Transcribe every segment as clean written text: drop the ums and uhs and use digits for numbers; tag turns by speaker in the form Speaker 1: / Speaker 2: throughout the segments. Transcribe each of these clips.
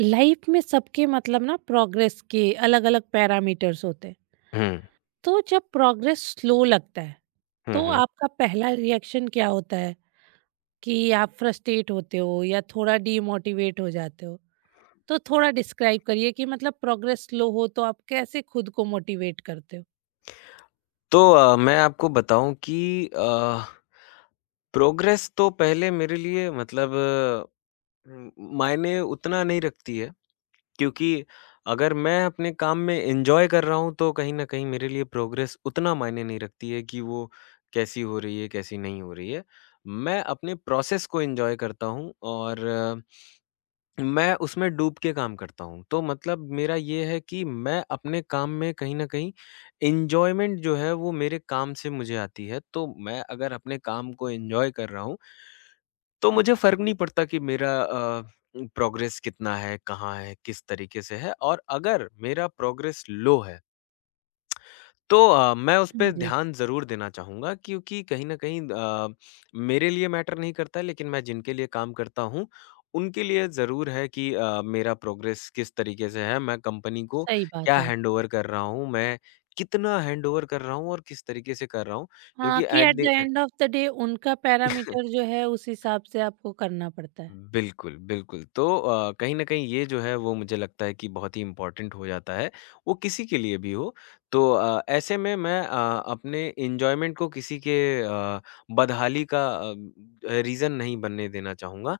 Speaker 1: Life में सबके मतलब ना प्रोग्रेस के अलग-अलग पैरामीटर्स होते हैं।
Speaker 2: हुँ।
Speaker 1: तो जब प्रोग्रेस स्लो लगता है,
Speaker 2: हुँ,
Speaker 1: तो
Speaker 2: हुँ।
Speaker 1: आपका पहला रिएक्शन क्या होता है कि आप फ्रस्ट्रेट होते हो या थोड़ा डीमोटिवेट हो जाते हो? तो थोड़ा डिस्क्राइब करिए कि मतलब प्रोग्रेस स्लो हो तो आप कैसे खुद को मोटिवेट करते हो?
Speaker 2: तो मैं आपको बताऊँ कि प्रोग्रेस तो पहले मेरे लिए मतलब उम, मायने उतना नहीं रखती है क्योंकि अगर मैं अपने काम में एन्जॉय कर रहा हूँ, तो कहीं न कहीं मेरे लिए प्रोग्रेस उतना मायने नहीं रखती है कि वो कैसी हो रही है, कैसी नहीं हो रही है। मैं अपने प्रोसेस को एन्जॉय करता हूँ और मैं उसमें डूब के काम करता हूँ। तो मतलब मेरा ये है कि मैं अपने काम में कहीं न कहीं एन्जॉयमेंट जो है वो मेरे काम से मुझे आती है। तो मैं अगर अपने काम को एन्जॉय कर रहा हूँ, तो मुझे
Speaker 1: अच्छा,
Speaker 2: फ़र्क नहीं पड़ता कि मेरा प्रोग्रेस कितना है, कहाँ है, किस तरीके से है और अगर मेरा प्रोग्रेस लो है तो मैं उस पे
Speaker 1: जी।
Speaker 2: ध्यान ज़रूर देना चाहूँगा क्योंकि कहीं न कहीं मेरे लिए मैटर नहीं करता है लेकिन मैं जिनके लिए काम करता हूँ, उनके लिए ज़रूर है कि मेरा प्रोग्रेस किस तरीके से है, मैं कंपनी को
Speaker 1: सही
Speaker 2: क्या
Speaker 1: बात है।
Speaker 2: हैंडओवर कर रहा हूँ, मैं कितना हैंडओवर कर रहा हूँ और किस तरीके से कर रहा हूँ।
Speaker 1: हाँ,
Speaker 2: क्योंकि
Speaker 1: कि
Speaker 2: at
Speaker 1: at the
Speaker 2: the
Speaker 1: end of the day उनका पैरामीटर जो है उस हिसाब से आपको करना पड़ता है।
Speaker 2: बिल्कुल, बिल्कुल। तो कहीं न कहीं ये जो है वो मुझे लगता है कि बहुत ही इम्पोर्टेंट हो जाता है, वो किसी के लिए भी हो। तो ऐसे में मैं अपने एन्जॉयमेंट को किसी के अ, बदहाली का रीज़न नहीं बनने देना चाहूँगा।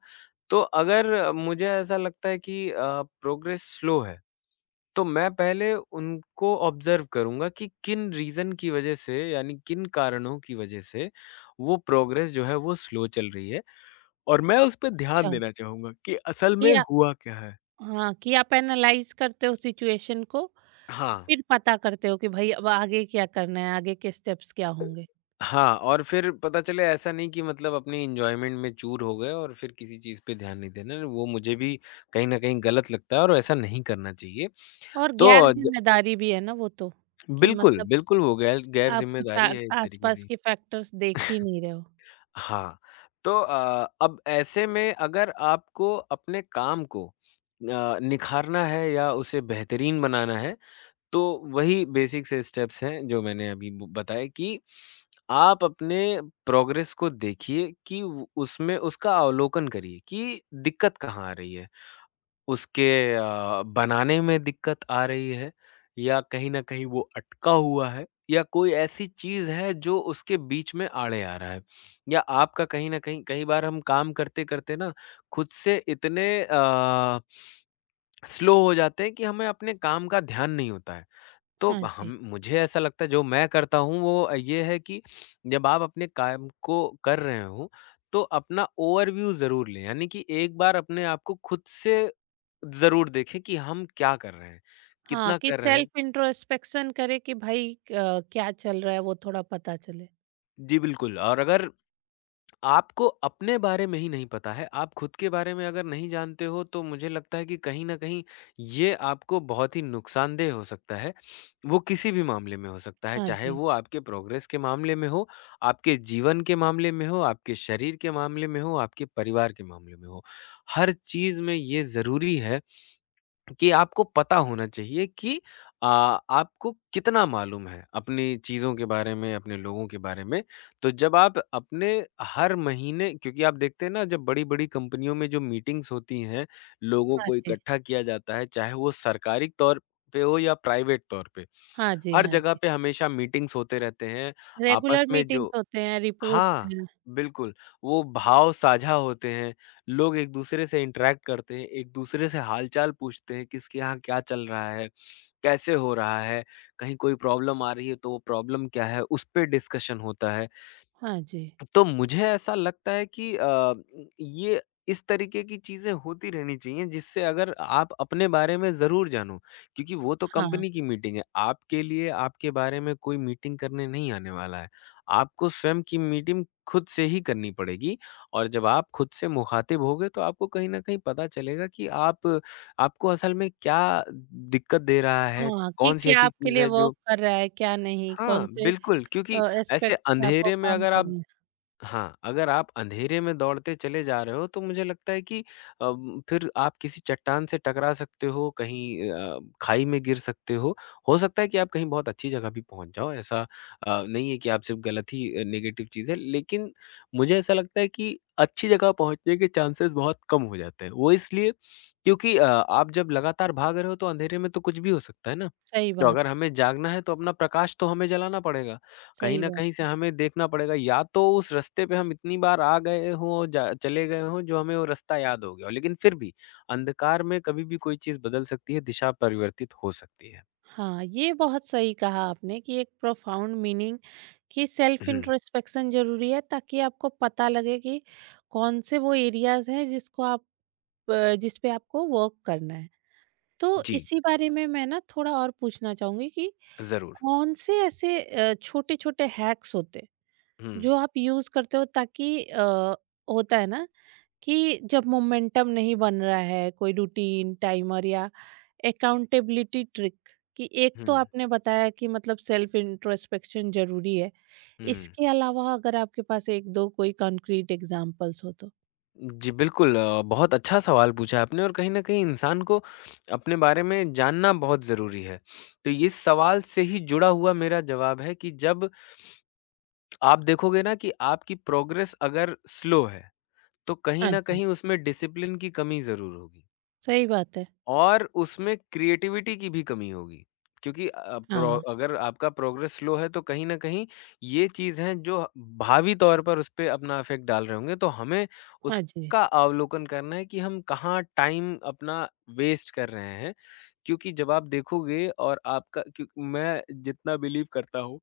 Speaker 2: तो अगर मुझे ऐसा लगता है कि प्रोग्रेस स्लो है, तो मैं पहले उनको ऑब्ज़र्व करूँगा कि किन रीज़न की वज़ह से यानी किन कारणों की वज़ह से वो प्रोग्रेस जो है वो स्लो चल रही है। और मैं उस पे ध्यान
Speaker 1: अच्छा,
Speaker 2: देना चाहूँगा कि असल
Speaker 1: कि
Speaker 2: में
Speaker 1: आप
Speaker 2: हुआ क्या है?
Speaker 1: हाँ, कि आप एनालाइज़ करते हो सिचुएशन को
Speaker 2: हाँ।
Speaker 1: फिर पता करते हो कि भाई अब आगे क्या करना है, आगे के स्टेप्स क्या होंगे।
Speaker 2: हाँ, और फिर पता चले ऐसा नहीं कि मतलब अपनी एन्जॉयमेंट में चूर हो गए और फिर किसी चीज़ पे ध्यान नहीं देना, वो मुझे भी कहीं न कहीं गलत लगता है और ऐसा नहीं करना चाहिए।
Speaker 1: और
Speaker 2: तो ज
Speaker 1: गैर-ज़िम्मेदारी भी है ना वो तो, कि
Speaker 2: बिल्कुल,
Speaker 1: मतलब
Speaker 2: बिल्कुल वो गैर
Speaker 1: आप कुछ आ
Speaker 2: गैर-ज़िम्मेदारी है एक तरीके
Speaker 1: आस-पास
Speaker 2: से।
Speaker 1: के फैक्टर्स देख ही नहीं रहे हो।
Speaker 2: हाँ, तो अब ऐसे में अगर आपको अपने काम को निखारना है या उसे बेहतरीन बनाना है, तो वही बेसिक से स्टेप्स हैं जो मैंने अभी ब बताए कि आप अपने प्रोग्रेस को देखिए कि उ उसमें उसका अवलोकन करिए कि दिक्कत कहाँ आ रही है। उसके बनाने में दिक्कत आ रही है या कहीं न कहीं वो अटका हुआ है या कोई ऐसी चीज़ है जो उसके बीच में आड़े आ रहा है या आपका कहीं न कहीं कई बार हम काम करते-करते ना खुद से इतने स्लो हो जाते हैं कि हमें अपने काम का ध्यान नहीं होता है। तो
Speaker 1: हाँ जी।
Speaker 2: हम मुझे ऐसा लगता है जो मैं करता हूँ वो ये है कि जब आप अपने काम को कर रहे हो तो अपना ओवरव्यू ज़रूर लें। यानी कि एक बार अपने आप को खुद से ज़रूर देखें कि हम क्या कर रहे हैं?
Speaker 1: हाँ,
Speaker 2: कितना
Speaker 1: कि
Speaker 2: कर रहे हैं?
Speaker 1: सेल्फ इंट्रोस्पेक्शन करे कि भाई क्या चल रहा है वो थोड़ा पता चले।
Speaker 2: जी, बिल्कुल। और अगर आपको अपने बारे में ही नहीं पता है, आप खुद के बारे में अगर नहीं जानते हो तो मुझे लगता है कि कहीं न कहीं ये आपको बहुत ही नुकसानदेह हो सकता है। वो किसी भी मामले में हो सकता है,
Speaker 1: हाँ
Speaker 2: चाहे
Speaker 1: जी,
Speaker 2: वो आपके प्रोग्रेस के मामले में हो, आपके जीवन के मामले में हो, आपके शरीर के मामले में हो, आपके परिवार के मामले में हो। हर चीज़ में ये ज़रूरी है कि आपको पता होना चाहिए कि अ, आपको कितना मालूम है अपनी चीज़ों के बारे में, अपने लोगों के बारे में। तो जब आप अपने हर महीने क्योंकि आप देखते हैं ना जब बड़ी-बड़ी कंपनियों में जो मीटिंग्स होती हैं, लोगों
Speaker 1: हाँ
Speaker 2: को
Speaker 1: जी,
Speaker 2: इकट्ठा किया जाता है, चाहे वो सरकारी तौर पे हो या प्राइवेट तौर पे।
Speaker 1: हाँ जी,
Speaker 2: हर
Speaker 1: हाँ
Speaker 2: जगह
Speaker 1: जी।
Speaker 2: पे हमेशा मीटिंग्स होते रहते हैं, आपस
Speaker 1: रेगुलर
Speaker 2: में
Speaker 1: मीटिंग्स
Speaker 2: जो
Speaker 1: होते हैं, रिपोर्ट्स
Speaker 2: हाँ,
Speaker 1: हैं।
Speaker 2: बिल्कुल, वो भाव साझा होते हैं, लोग एक-दूसरे से इंटरैक्ट करते हैं, एक-दूसरे से हाल-चाल पूछते हैं, किसके यहाँ क्या चल रहा है, कैसे हो रहा है, कहीं कोई प्रॉब्लम आ रही है तो वो प्रॉब्लम क्या है, उस पे डिस्कशन होता है।
Speaker 1: हाँ जी।
Speaker 2: तो मुझे ऐसा लगता है कि ये इस तरीके की चीज़ें होती रहनी चाहिए जिससे अगर आप अपने बारे में ज़रूर जानो क्योंकि वो तो
Speaker 1: हाँ,
Speaker 2: कंपनी की मीटिंग है। आपके लिए आपके बारे में कोई मीटिंग करने नहीं आने वाला है। आपको स्वयं की मीटिंग खुद से ही करनी पड़ेगी और जब आप खुद से मुखातिब होगे तो आपको कहीं न कहीं पता चलेगा कि आप आपको असल में क्या दिक्कत दे रहा है,
Speaker 1: हाँ, कि
Speaker 2: कौन-सी
Speaker 1: क्या
Speaker 2: ऐसी
Speaker 1: आपके
Speaker 2: चीज़
Speaker 1: लिए
Speaker 2: है जो
Speaker 1: वर्क कर रहा है, क्या नहीं,
Speaker 2: हाँ,
Speaker 1: कौन से
Speaker 2: बिल्कुल। क्योंकि ऐसे
Speaker 1: एस्पेक्ट्स में आपको
Speaker 2: अंधेरे में
Speaker 1: काम
Speaker 2: अगर आप
Speaker 1: करना है।
Speaker 2: हाँ, अगर आप अंधेरे में दौड़ते चले जा रहे हो, तो मुझे लगता है कि फिर आप किसी चट्टान से टकरा सकते हो, कहीं खाई में गिर सकते हो। हो सकता है कि आप कहीं बहुत अच्छी जगह भी पहुँच जाओ, ऐसा नहीं है कि आप सिर्फ़ गलत ही नेगेटिव चीज़ है। लेकिन मुझे ऐसा लगता है कि अच्छी जगह पहुँचने के चांसेज़ बहुत कम हो जाते हैं। वो इसलिए क्योंकि आप जब लगातार भाग रहे हो, तो अंधेरे में तो कुछ भी हो सकता है ना।
Speaker 1: सही
Speaker 2: तो
Speaker 1: बात।
Speaker 2: अगर हमें जागना है, तो अपना प्रकाश तो हमें जलाना पड़ेगा। कहीं
Speaker 1: सही
Speaker 2: न कहीं
Speaker 1: बात।
Speaker 2: से हमें देखना पड़ेगा या तो उस रास्ते पे हम इतनी बार आ गए हों, और जा चले गए हों जो हमें वो रास्ता याद हो गया हो। लेकिन फिर भी अंधकार में कभी भी कोई चीज़ बदल सकती है, दिशा परिवर्तित हो सकती है।
Speaker 1: हाँ, ये बहुत सही कहा आपने कि एक प्रोफाउंड मीनिंग कि सेल्फ
Speaker 2: हुँ।
Speaker 1: इंट्रोस्पेक्शन ज़रूरी है ताकि आपको पता लगे कि कौन से वो एरियाज़ हैं जिसको आप जिस पे आपको वर्क करना है। तो
Speaker 2: जी,
Speaker 1: इसी बारे में मैं ना थोड़ा और पूछना चाहूँगी कि
Speaker 2: ज़रूर।
Speaker 1: कौन से ऐसे छोटे-छोटे हैक्स होते हैं
Speaker 2: हुँ,
Speaker 1: जो आप यूज़ करते हो ताकि होता है ना कि जब मोमेंटम नहीं बन रहा है कोई रूटीन टाइमर या अकाउंटेबिलिटी ट्रिक कि एक
Speaker 2: हुँ,
Speaker 1: तो आपने बताया कि मतलब सेल्फ इंट्रोस्पेक्शन जरूरी है
Speaker 2: हुँ।
Speaker 1: इसके अलावा अगर आपके पास एक दो कोई कंक्रीट एग्जांपल्स हो तो
Speaker 2: जी, बिल्कुल। बहुत अच्छा सवाल पूछा आपने और कहीं न कहीं इंसान को अपने बारे में जानना बहुत ज़रूरी है। तो इस सवाल से ही जुड़ा हुआ मेरा जवाब है कि जब आप देखोगे ना कि आपकी प्रोग्रेस अगर स्लो है तो कहीं
Speaker 1: हाँ
Speaker 2: न
Speaker 1: जी।
Speaker 2: कहीं उसमें डिसिप्लिन की कमी ज़रूर होगी
Speaker 1: सही बात है।
Speaker 2: और उसमें क्रिएटिविटी की भी कमी होगी क्योंकि अ, प्रो
Speaker 1: हाँ।
Speaker 2: अगर आपका प्रोग्रेस स्लो है तो कहीं न कहीं ये चीज़ हैं जो भावी तौर पर उसपे अपना इफ़ेक्ट डाल रहे होंगे। तो हमें
Speaker 1: हाँ जी।
Speaker 2: उसका अवलोकन करना है कि हम कहाँ टाइम अपना वेस्ट कर रहे हैं क्योंकि जब आप देखोगे और आपका क्यों मैं जितना बिलीव करता हूँ,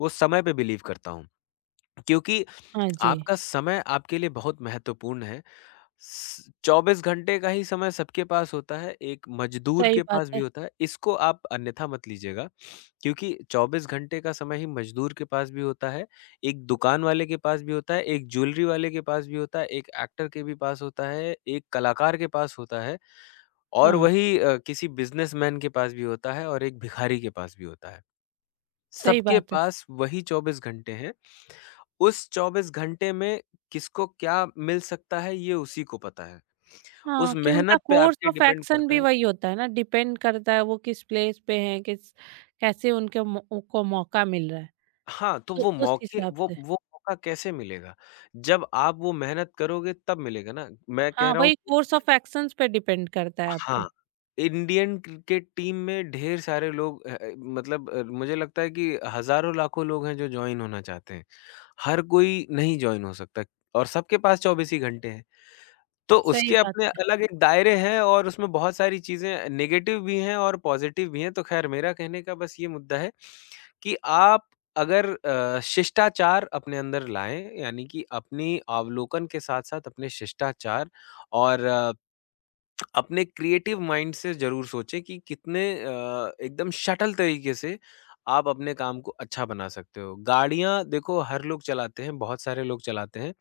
Speaker 2: वो समय पे बिलीव करता हूँ क्योंकि
Speaker 1: हाँ जी।
Speaker 2: आपका समय आपके लिए बहुत महत्वपूर्ण है। स 24 घंटे का ही समय सबके पास होता है, एक मज़दूर
Speaker 1: सही
Speaker 2: के
Speaker 1: बात
Speaker 2: पास भी
Speaker 1: है।
Speaker 2: होता है, इसको आप अन्यथा मत लीजिएगा क्योंकि 24 घंटे का समय ही मज़दूर के पास भी होता है, एक दुकान वाले के पास भी होता है, एक ज्वेलरी वाले के पास भी होता है, एक एक्टर के भी पास होता है, एक कलाकार के पास होता है और
Speaker 1: हाँ।
Speaker 2: वही किसी बिज़नेसमैन के पास भी होता है और एक भिखारी के पास भी होता है।
Speaker 1: सही
Speaker 2: सबके
Speaker 1: बात है।
Speaker 2: पास वही 24 घंटे हैं। उस 24 घंटे में किसको क्या मिल सकता है ये उसी को पता है। उस
Speaker 1: हाँ, कि उनका
Speaker 2: मेहनत पे
Speaker 1: कोर्स
Speaker 2: आपके
Speaker 1: ऑफ
Speaker 2: डिपेंड
Speaker 1: एक्शन
Speaker 2: करता
Speaker 1: भी
Speaker 2: है।
Speaker 1: वही होता है ना, डिपेंड करता है वो किस प्लेस पे हैं, किस कैसे उनके को मौका मिल रहा है,
Speaker 2: हाँ, तो
Speaker 1: तो
Speaker 2: वो
Speaker 1: उस
Speaker 2: मौके
Speaker 1: हिसाब
Speaker 2: वो
Speaker 1: से
Speaker 2: वो मौका कैसे मिलेगा? जब आप वो मेहनत करोगे तब मिलेगा ना। मैं कह
Speaker 1: हाँ,
Speaker 2: रहा हूँ
Speaker 1: वही कोर्स ऑफ एक्शंस पे डिपेंड करता है आपके।
Speaker 2: हाँ, इंडियन क्रिकेट टीम में ढेर सारे लोग मतलब मुझे लगता है कि हज़ारों लाखों लोग हैं जो जॉइन होना चाहते हैं। हर कोई नहीं जॉइन हो सकता और सबके पास 24 ही घंटे हैं। तो
Speaker 1: सही
Speaker 2: उसके
Speaker 1: बात
Speaker 2: अपने
Speaker 1: है।
Speaker 2: अलग एक दायरे हैं और उसमें बहुत सारी चीज़ें नेगेटिव भी हैं और पॉज़िटिव भी हैं। तो ख़ैर मेरा कहने का बस ये मुद्दा है कि आप अगर शिष्टाचार अपने अंदर लाएँ, यानी कि अपनी अवलोकन के साथ-साथ अपने शिष्टाचार और अपने क्रिएटिव माइंड से ज़रूर सोचें कि कितने एकदम शटल तरीके से आप अपने काम को अच्छा बना सकते हो। गाड़ियाँ देखो हर लोग चलाते हैं, बहुत सारे लोग चलाते हैं।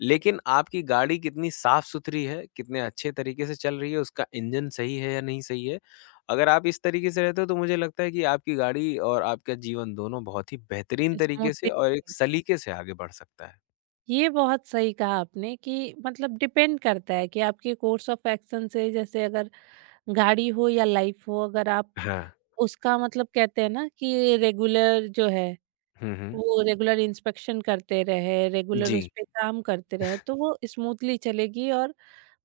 Speaker 2: लेकिन आपकी गाड़ी कितनी साफ-सुथरी है, कितने अच्छे तरीके से चल रही है, उसका इंजन सही है या नहीं सही है। अगर आप इस तरीके से रहते हो तो मुझे लगता है कि आपकी गाड़ी और आपका जीवन दोनों बहुत ही बेहतरीन तरीके से
Speaker 1: स्मूथली।
Speaker 2: और एक सलीके से आगे बढ़ सकता है।
Speaker 1: ये बहुत सही कहा आपने कि मतलब डिपेंड करता है कि आपके कोर्स ऑफ एक्शन से जैसे अगर गाड़ी हो या लाइफ हो अगर आप
Speaker 2: हाँ।
Speaker 1: उसका मतलब कहते हैं ना कि रेगुलर जो है
Speaker 2: हुँ, हुँ।
Speaker 1: वो रेगुलर इंस्पेक्शन करते रहे, रेगुलर
Speaker 2: जी।
Speaker 1: उस पे काम करते रहे तो वो स्मूथली चलेगी और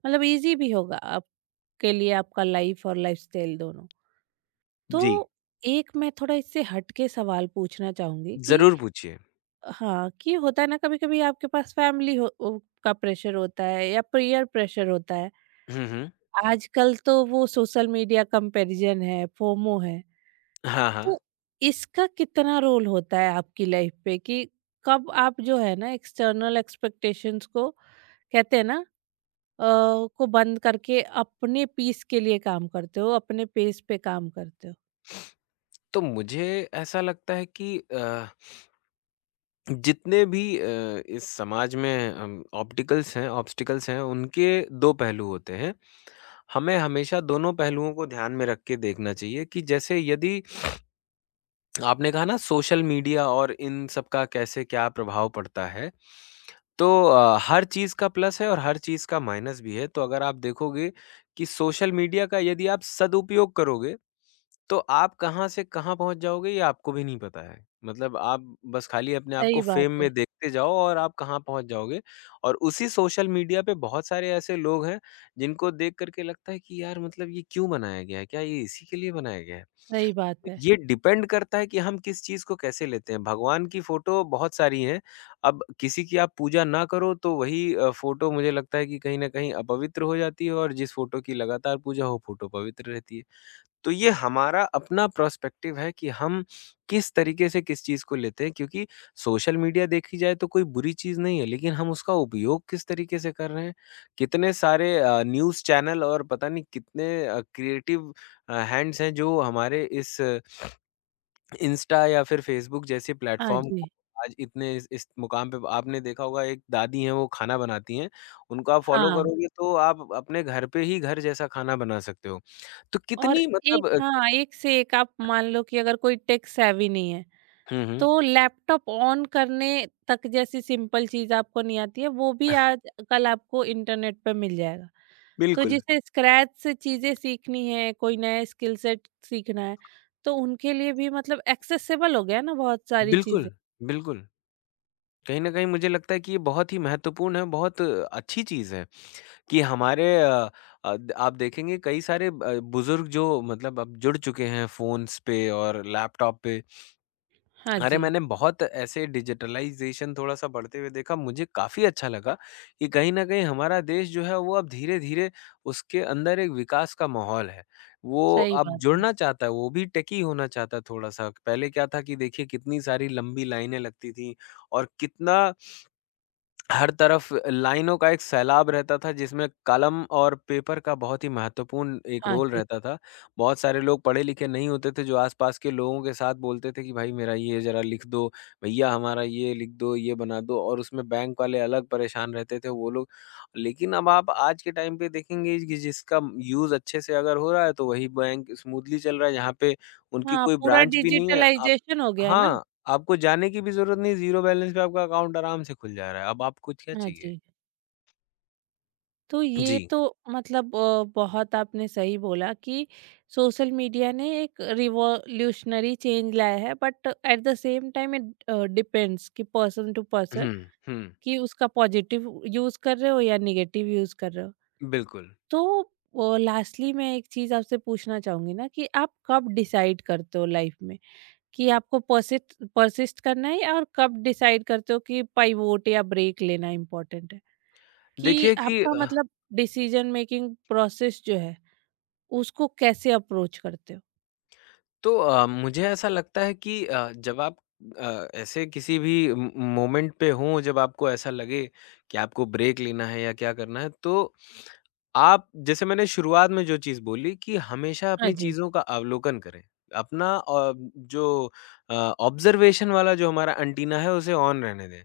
Speaker 1: मतलब ईज़ी भी होगा आपके लिए आपका लाइफ और लाइफस्टाइल दोनों। तो
Speaker 2: जी।
Speaker 1: एक मैं थोड़ा इससे हट के सवाल पूछना चाहूंगी कि
Speaker 2: ज़रूर पूछिए।
Speaker 1: हाँ, कि होता है ना कभी कभी आपके पास फैमिली हो का प्रेशर होता है या पीयर प्रेशर होता है,
Speaker 2: हुँ, हुँ।
Speaker 1: आजकल तो वो सोशल मीडिया कंपैरिजन है, फोमो है,
Speaker 2: हाँ,
Speaker 1: तो
Speaker 2: हाँ।
Speaker 1: इसका कितना रोल होता है आपकी लाइफ पे कि कब आप जो है ना एक्सटर्नल एक्सपेक्टेशंस को कहते हैं ना अ, को बंद करके अपने पीस के लिए काम करते हो अपने पेस पे काम करते हो।
Speaker 2: तो मुझे ऐसा लगता है कि जितने भी इस समाज में ऑप्टिकल्स हैं ऑब्स्टिकल्स हैं उनके 2 पहलू होते हैं। हमें हमेशा दोनों पहलुओं को ध्यान में रख के देखना चाहिए कि जैसे यदि आपने कहा ना सोशल मीडिया और इन सब का कैसे क्या प्रभाव पड़ता है। तो हर चीज़ का प्लस है और हर चीज़ का माइनस भी है। तो अगर आप देखोगे कि सोशल मीडिया का यदि आप सदुपयोग करोगे तो आप कहाँ से कहाँ पहुँच जाओगे ये आपको भी नहीं पता है। मतलब आप बस खाली अपने आप को
Speaker 1: सही बात
Speaker 2: फ़ेम
Speaker 1: है।
Speaker 2: में देखते जाओ और आप कहाँ पहुँच जाओगे और उसी सोशल मीडिया पे बहुत सारे ऐसे लोग हैं, जिनको देख कर के लगता है कि यार मतलब ये क्यों बनाया गया है? क्या ये इसी के लिए बनाया गया है?
Speaker 1: सही बात है।
Speaker 2: ये डिपेंड करता है कि हम किस चीज़ को कैसे लेते हैं। भगवान की फ़ोटो बहुत सारी हैं, अब किसी की आप पूजा ना करो तो वही फ़ोटो मुझे लगता है कि कहीं न कहीं अपवित्र हो जाती है और जिस फ़ोटो की लगातार पूजा हो, फ़ोटो पवित्र रहती है। तो ये हमारा अपना पर्सपेक्टिव है कि हम किस तरीके से किस चीज़ को लेते हैं क्योंकि सोशल मीडिया देखी जाए तो कोई बुरी चीज़ नहीं है लेकिन हम उसका उपयोग किस तरीके से कर रहे हैं। कितने सारे न्यूज़ चैनल और पता नहीं कितने क्रिएटिव हैंड्स हैं जो हमारे इस इंस्टा या फिर फेसबुक जैसे
Speaker 1: हाँ
Speaker 2: प्लेटफॉर्म को
Speaker 1: जी।
Speaker 2: आज इतने इस मुकाम पे आपने देखा होगा। एक दादी हैं वो खाना बनाती हैं, उनको आप फॉलो
Speaker 1: हाँ,
Speaker 2: करोगे तो आप अपने घर पे ही घर जैसा खाना बना सकते हो। तो
Speaker 1: और
Speaker 2: कितनी मतलब
Speaker 1: एक हाँ, एक से एक आप मान लो कि अगर कोई टेक सेवी नहीं है,
Speaker 2: हुँ, हुँ।
Speaker 1: तो लैपटॉप ऑन करने तक जैसी सिंपल चीज़ आपको नहीं आती है, वो भी आज-कल आपको इंटरनेट पे मिल जाएगा। तो
Speaker 2: बिल्कुल।
Speaker 1: जिसे स्क्रैच से चीज़ें सीखनी है, कोई नया स्किल सेट सीखना है, तो उनके लिए भी मतलब एक्सेसिबल हो गया ना बहुत सारी
Speaker 2: बिल्कुल,
Speaker 1: चीज़ें।
Speaker 2: बिल्कुल। कहीं न कहीं मुझे लगता है कि ये बहुत ही महत्वपूर्ण है, बहुत अच्छी चीज़ है कि हमारे अ अ, द आप देखेंगे कई सारे ब बुज़ुर्ग जो मतलब अब जुड़ चुके हैं फ़ोन्स पे और लैपटॉप पे।
Speaker 1: हाँ
Speaker 2: अरे,
Speaker 1: जी,
Speaker 2: मैंने बहुत ऐसे डिजिटलाइज़ेशन थोड़ा-सा बढ़ते हुए देखा, मुझे काफ़ी अच्छा लगा कि कहीं न कहीं हमारा देश जो है वो अब धीरे-धीरे उसके अंदर एक विकास का माहौल है। वो
Speaker 1: सही
Speaker 2: अब
Speaker 1: बात है।
Speaker 2: जुड़ना चाहता है, वो भी टेकी होना चाहता है थोड़ा-सा। पहले क्या था कि देखिए कितनी सारी लंबी लाइनें लगती थीं और कितना हर तरफ लाइनों का एक सैलाब रहता था जिसमें कलम और पेपर का बहुत ही महत्वपूर्ण एक
Speaker 1: हाँ
Speaker 2: रोल
Speaker 1: जी।
Speaker 2: रहता था। बहुत सारे लोग पढ़े लिखे नहीं होते थे जो आस-पास के लोगों के साथ बोलते थे कि भाई मेरा ये ज़रा लिख दो, भैया हमारा ये लिख दो, ये बना दो और उसमें बैंक वाले अलग परेशान रहते थे वो लोग। लेकिन अब आप आज के टाइम पे देखेंगे कि जिसका यूज़ अच्छे से अगर हो रहा है तो वही बैंक स्मूथली चल रहा है, जहाँ पे उनकी
Speaker 1: हाँ,
Speaker 2: कोई
Speaker 1: पूरा
Speaker 2: ब्रांच भी नहीं है। आप
Speaker 1: डिजिटलाइज़ेशन हो गया है ना।
Speaker 2: हाँ। आपको जाने की भी ज़रूरत नहीं, ज़ीरो बैलेंस पे आपका अकाउंट आराम से खुल जा रहा है, अब आपको क्या
Speaker 1: हाँ
Speaker 2: चाहिए?
Speaker 1: जी। तो ये
Speaker 2: जी।
Speaker 1: तो मतलब बहुत आपने सही बोला कि सोशल मीडिया ने एक रिवॉल्यूशनरी चेंज लाया है but at the same time it depends कि person to person,
Speaker 2: hmm, hmm,
Speaker 1: कि उसका पॉजिटिव यूज कर रहे हो या निगेटिव यूज कर रहे हो।
Speaker 2: बिल्कुल।
Speaker 1: तो लास्टली मैं एक चीज आपसे पूछना चाहूंगी ना कि आप कब डिसाइड करते हो लाइफ में कि आपको परसिस्ट परसिस्ट करना है और कब डिसाइड करते हो कि पाइवोट या ब्रेक लेना इम्पोर्टेंट है, कि
Speaker 2: देखिए कि
Speaker 1: आपका
Speaker 2: अ
Speaker 1: मतलब डिसीजन मेकिंग प्रोसेस जो है, उसको कैसे अप्रोच करते हो?
Speaker 2: तो मुझे ऐसा लगता है कि जब आप ऐसे किसी भी मोमेंट पे हों जब आपको ऐसा लगे कि आपको ब्रेक लेना है या क्या करना है तो आप जैसे मैंने शुरुआत में जो चीज़ बोली कि हमेशा
Speaker 1: हाँ
Speaker 2: अपनी
Speaker 1: जी।
Speaker 2: चीज़ों का अवलोकन करें। अपना जो ऑब्जर्वेशन वाला जो हमारा अंटीना है उसे ऑन रहने दें,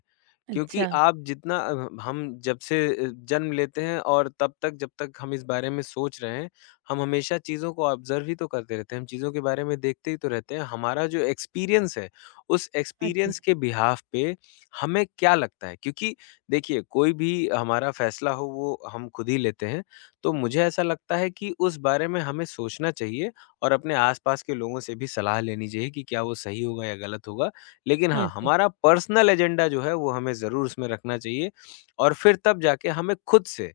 Speaker 2: क्योंकि
Speaker 1: अच्छा,
Speaker 2: आप जितना अ, हम जब से जन्म लेते हैं और तब तक जब तक हम इस बारे में सोच रहे हैं हम हमेशा चीज़ों को ऑब्ज़र्व ही तो करते रहते हैं, हम चीज़ों के बारे में देखते ही तो रहते हैं। हमारा जो एक्सपीरियंस है, उस
Speaker 1: हाँ जी,
Speaker 2: एक्सपीरियंस के बिहाफ़ पे हमें क्या लगता है? क्योंकि देखिए, कोई भी हमारा फ़ैसला हो, वो हम खुद ही लेते हैं। तो मुझे ऐसा लगता है कि उस बारे में हमें सोचना चाहिए और अपने आस-पास के लोगों से भी सलाह लेनी चाहिए कि क्या वो सही होगा या गलत होगा। लेकिन
Speaker 1: हाँ
Speaker 2: हाँ,
Speaker 1: जी।
Speaker 2: हमारा पर्सनल एजेंडा जो है, वो हमें ज़रूर उसमें रखना चाहिए और फिर तब जाके हमें खुद से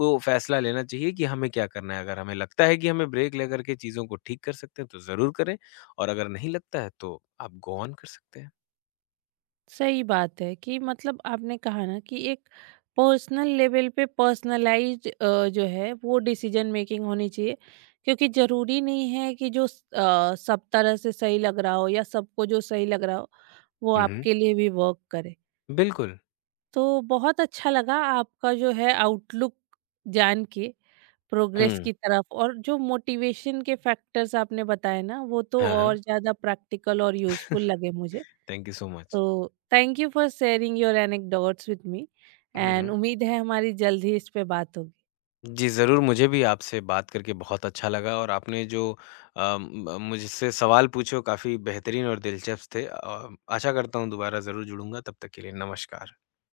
Speaker 2: वो फैसला लेना चाहिए कि हमें क्या करना है। अगर हमें लगता है कि हमें ब्रेक लेकर के चीज़ों को ठीक कर सकते हैं, तो ज़रूर करें और अगर नहीं लगता है तो आप गो ऑन कर सकते हैं।
Speaker 1: सही बात है कि मतलब आपने कहा ना कि एक पर्सनल लेवल पे पर्सनलाइज़्ड जो है वो डिसीजन मेकिंग होनी चाहिए, क्योंकि ज़रूरी नहीं है कि जो सब तरह से सही लग रहा हो या सबको जो सही लग रहा हो, वो
Speaker 2: हुँ, हुँ।
Speaker 1: आपके लिए भी वर्क करे।
Speaker 2: बिल्कुल।
Speaker 1: तो बहुत अच्छा लगा आपका जो है आउटलुक जान के प्रोग्रेस
Speaker 2: हुँ।
Speaker 1: की तरफ और जो मोटिवेशन के फैक्टर्स आपने बताए ना वो तो
Speaker 2: हाँ, हाँ।
Speaker 1: और ज़्यादा प्रैक्टिकल और यूज़फुल लगे मुझे।
Speaker 2: Thank you so much.
Speaker 1: तो thank you for sharing your anecdotes with me
Speaker 2: hmm,
Speaker 1: and
Speaker 2: hmm.
Speaker 1: उम्मीद है हमारी जल्द ही इस पे बात होगी।
Speaker 2: जी, ज़रूर मुझे भी आपसे बात करके बहुत अच्छा लगा और आपने जो अ, म मुझसे सवाल पूछे वो काफ़ी बेहतरीन और दिलचस्प थे। आशा करता हूँ दोबारा ज़रूर जुड़ूँगा, तब तक के लिए नमस्कार।